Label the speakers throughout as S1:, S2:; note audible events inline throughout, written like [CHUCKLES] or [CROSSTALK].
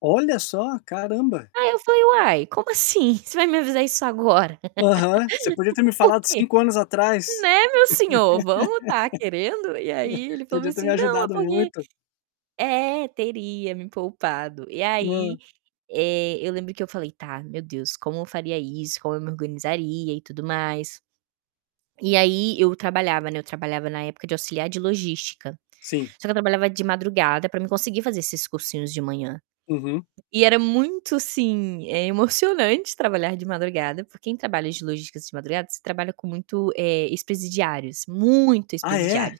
S1: Olha só, caramba.
S2: Aí eu falei: "Uai, como assim? Você vai me avisar isso agora?
S1: Aham, você podia ter
S2: [LAUGHS]
S1: me
S2: Por
S1: falado
S2: quê?".
S1: 5 anos atrás.
S2: Né, meu senhor, vamos estar querendo? E aí ele
S1: [LAUGHS]
S2: falou
S1: Podia ter me
S2: assim: "Não, é
S1: ajudado
S2: porque
S1: muito.
S2: é, teria me poupado", e
S1: Hã.
S2: aí, eh, eu lembro que eu falei: "Tá, meu Deus, como eu faria isso? Como eu me organizaria e tudo mais?". E aí eu trabalhava, né, eu trabalhava na época de auxiliar de logística.
S1: Sim.
S2: Só que eu trabalhava de madrugada para mim conseguir fazer esses cursinhos de manhã.
S1: Uhum.
S2: E era muito, assim, emocionante trabalhar de madrugada, porque quem trabalha de logística de madrugada, você trabalha com muito, eh, ex-presidiários, muito
S1: Ah
S2: ex-presidiários
S1: é?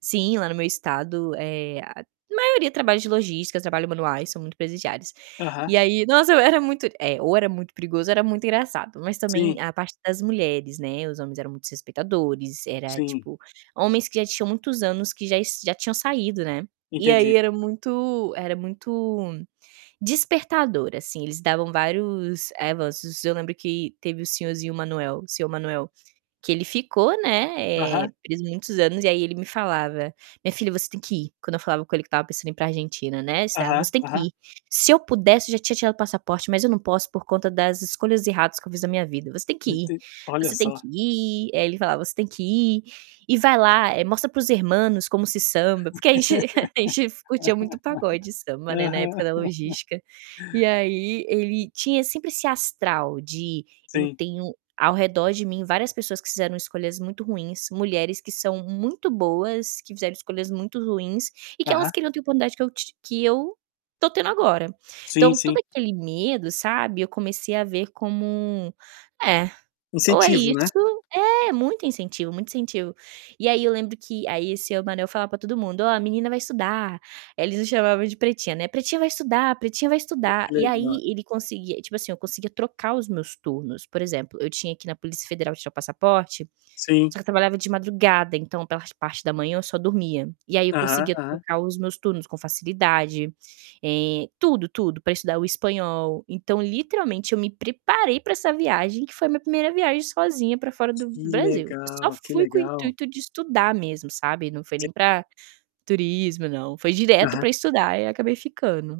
S2: sim, lá no meu estado, eh, a maioria trabalha de logística, trabalho manuais, são muito presidiários. E
S1: Aham.
S2: aí, nossa, era muito é, ou era muito perigoso, era muito engraçado, mas, também,
S1: Sim.
S2: a parte das mulheres, né, os homens eram muito respeitadores, era,
S1: Sim.
S2: tipo, homens que já tinham muitos anos que já já tinham saído, né, e aí
S1: Entendi.
S2: era muito era muito despertador, assim. Eles davam vários [UNINTELLIGIBLE] eu lembro que teve o senhorzinho Manuel, seu Manuel, que ele ficou, né,
S1: Aham.
S2: preso muitos anos e aí ele me falava: "Minha filha, você tem que ir", quando eu falava com ele que estava pensando ir para Argentina, né. [UNINTELLIGIBLE]
S1: Aham,
S2: "Você que
S1: aham.
S2: ir. Se eu pudesse, eu já tinha tirado o passaporte, mas eu não posso, por conta das escolhas erradas que eu fiz na minha vida. Você tem que ir,
S1: Enten olha
S2: você tem
S1: só.
S2: que ir". Aí ele falava: "Você tem que ir, e vai lá, mostra para os hermanos como se samba",
S1: [LAUGHS]
S2: porque a gente [CHUCKLES] a gente curtia muito pagode, samba, né, na
S1: Aham.
S2: época da
S1: [LAUGHS]
S2: logística. E aí ele tinha sempre esse astral de: "Eu
S1: Sim.
S2: tenho ao redor de mim várias pessoas que fizeram escolhas muito ruins, mulheres que são muito boas que fizeram escolhas muito ruins e que elas
S1: Aham.
S2: queriam ter a oportunidade que eu t que eu estou tendo agora".
S1: Sim
S2: Então, todo
S1: sim.
S2: aquele medo, sabe, eu comecei a ver como é, ou é
S1: Incentivo,
S2: isso
S1: né?
S2: é muito incentivo, muito incentivo. E aí eu lembro que, aí seu Manuel falava para todo mundo: "Ó, a menina vai estudar", eles o chamavam de pretinha, né. "Pretinha vai estudar, pretinha vai
S1: É que
S2: estudar". E
S1: legal.
S2: aí ele conseguia, tipo assim, eu conseguia trocar os meus turnos. Por exemplo, eu tinha que ir na Polícia Federal tirar passaporte,
S1: Sim.
S2: só que eu trabalhava de madrugada, então, pela parte da manhã eu só dormia. E aí eu
S1: Aham,
S2: conseguia
S1: aham.
S2: trocar os meus turnos com facilidade. Eh, tudo tudo para estudar o espanhol. Então, literalmente, eu me preparei para essa viagem, que foi minha 1º viagem sozinha para fora do
S1: Que
S2: do Brasil. Eu só
S1: legal, que
S2: fui com o
S1: legal.
S2: intuito de estudar mesmo, sabe, não foi
S1: Se
S2: nem para turismo não, foi direto
S1: Aham.
S2: para estudar e acabei ficando.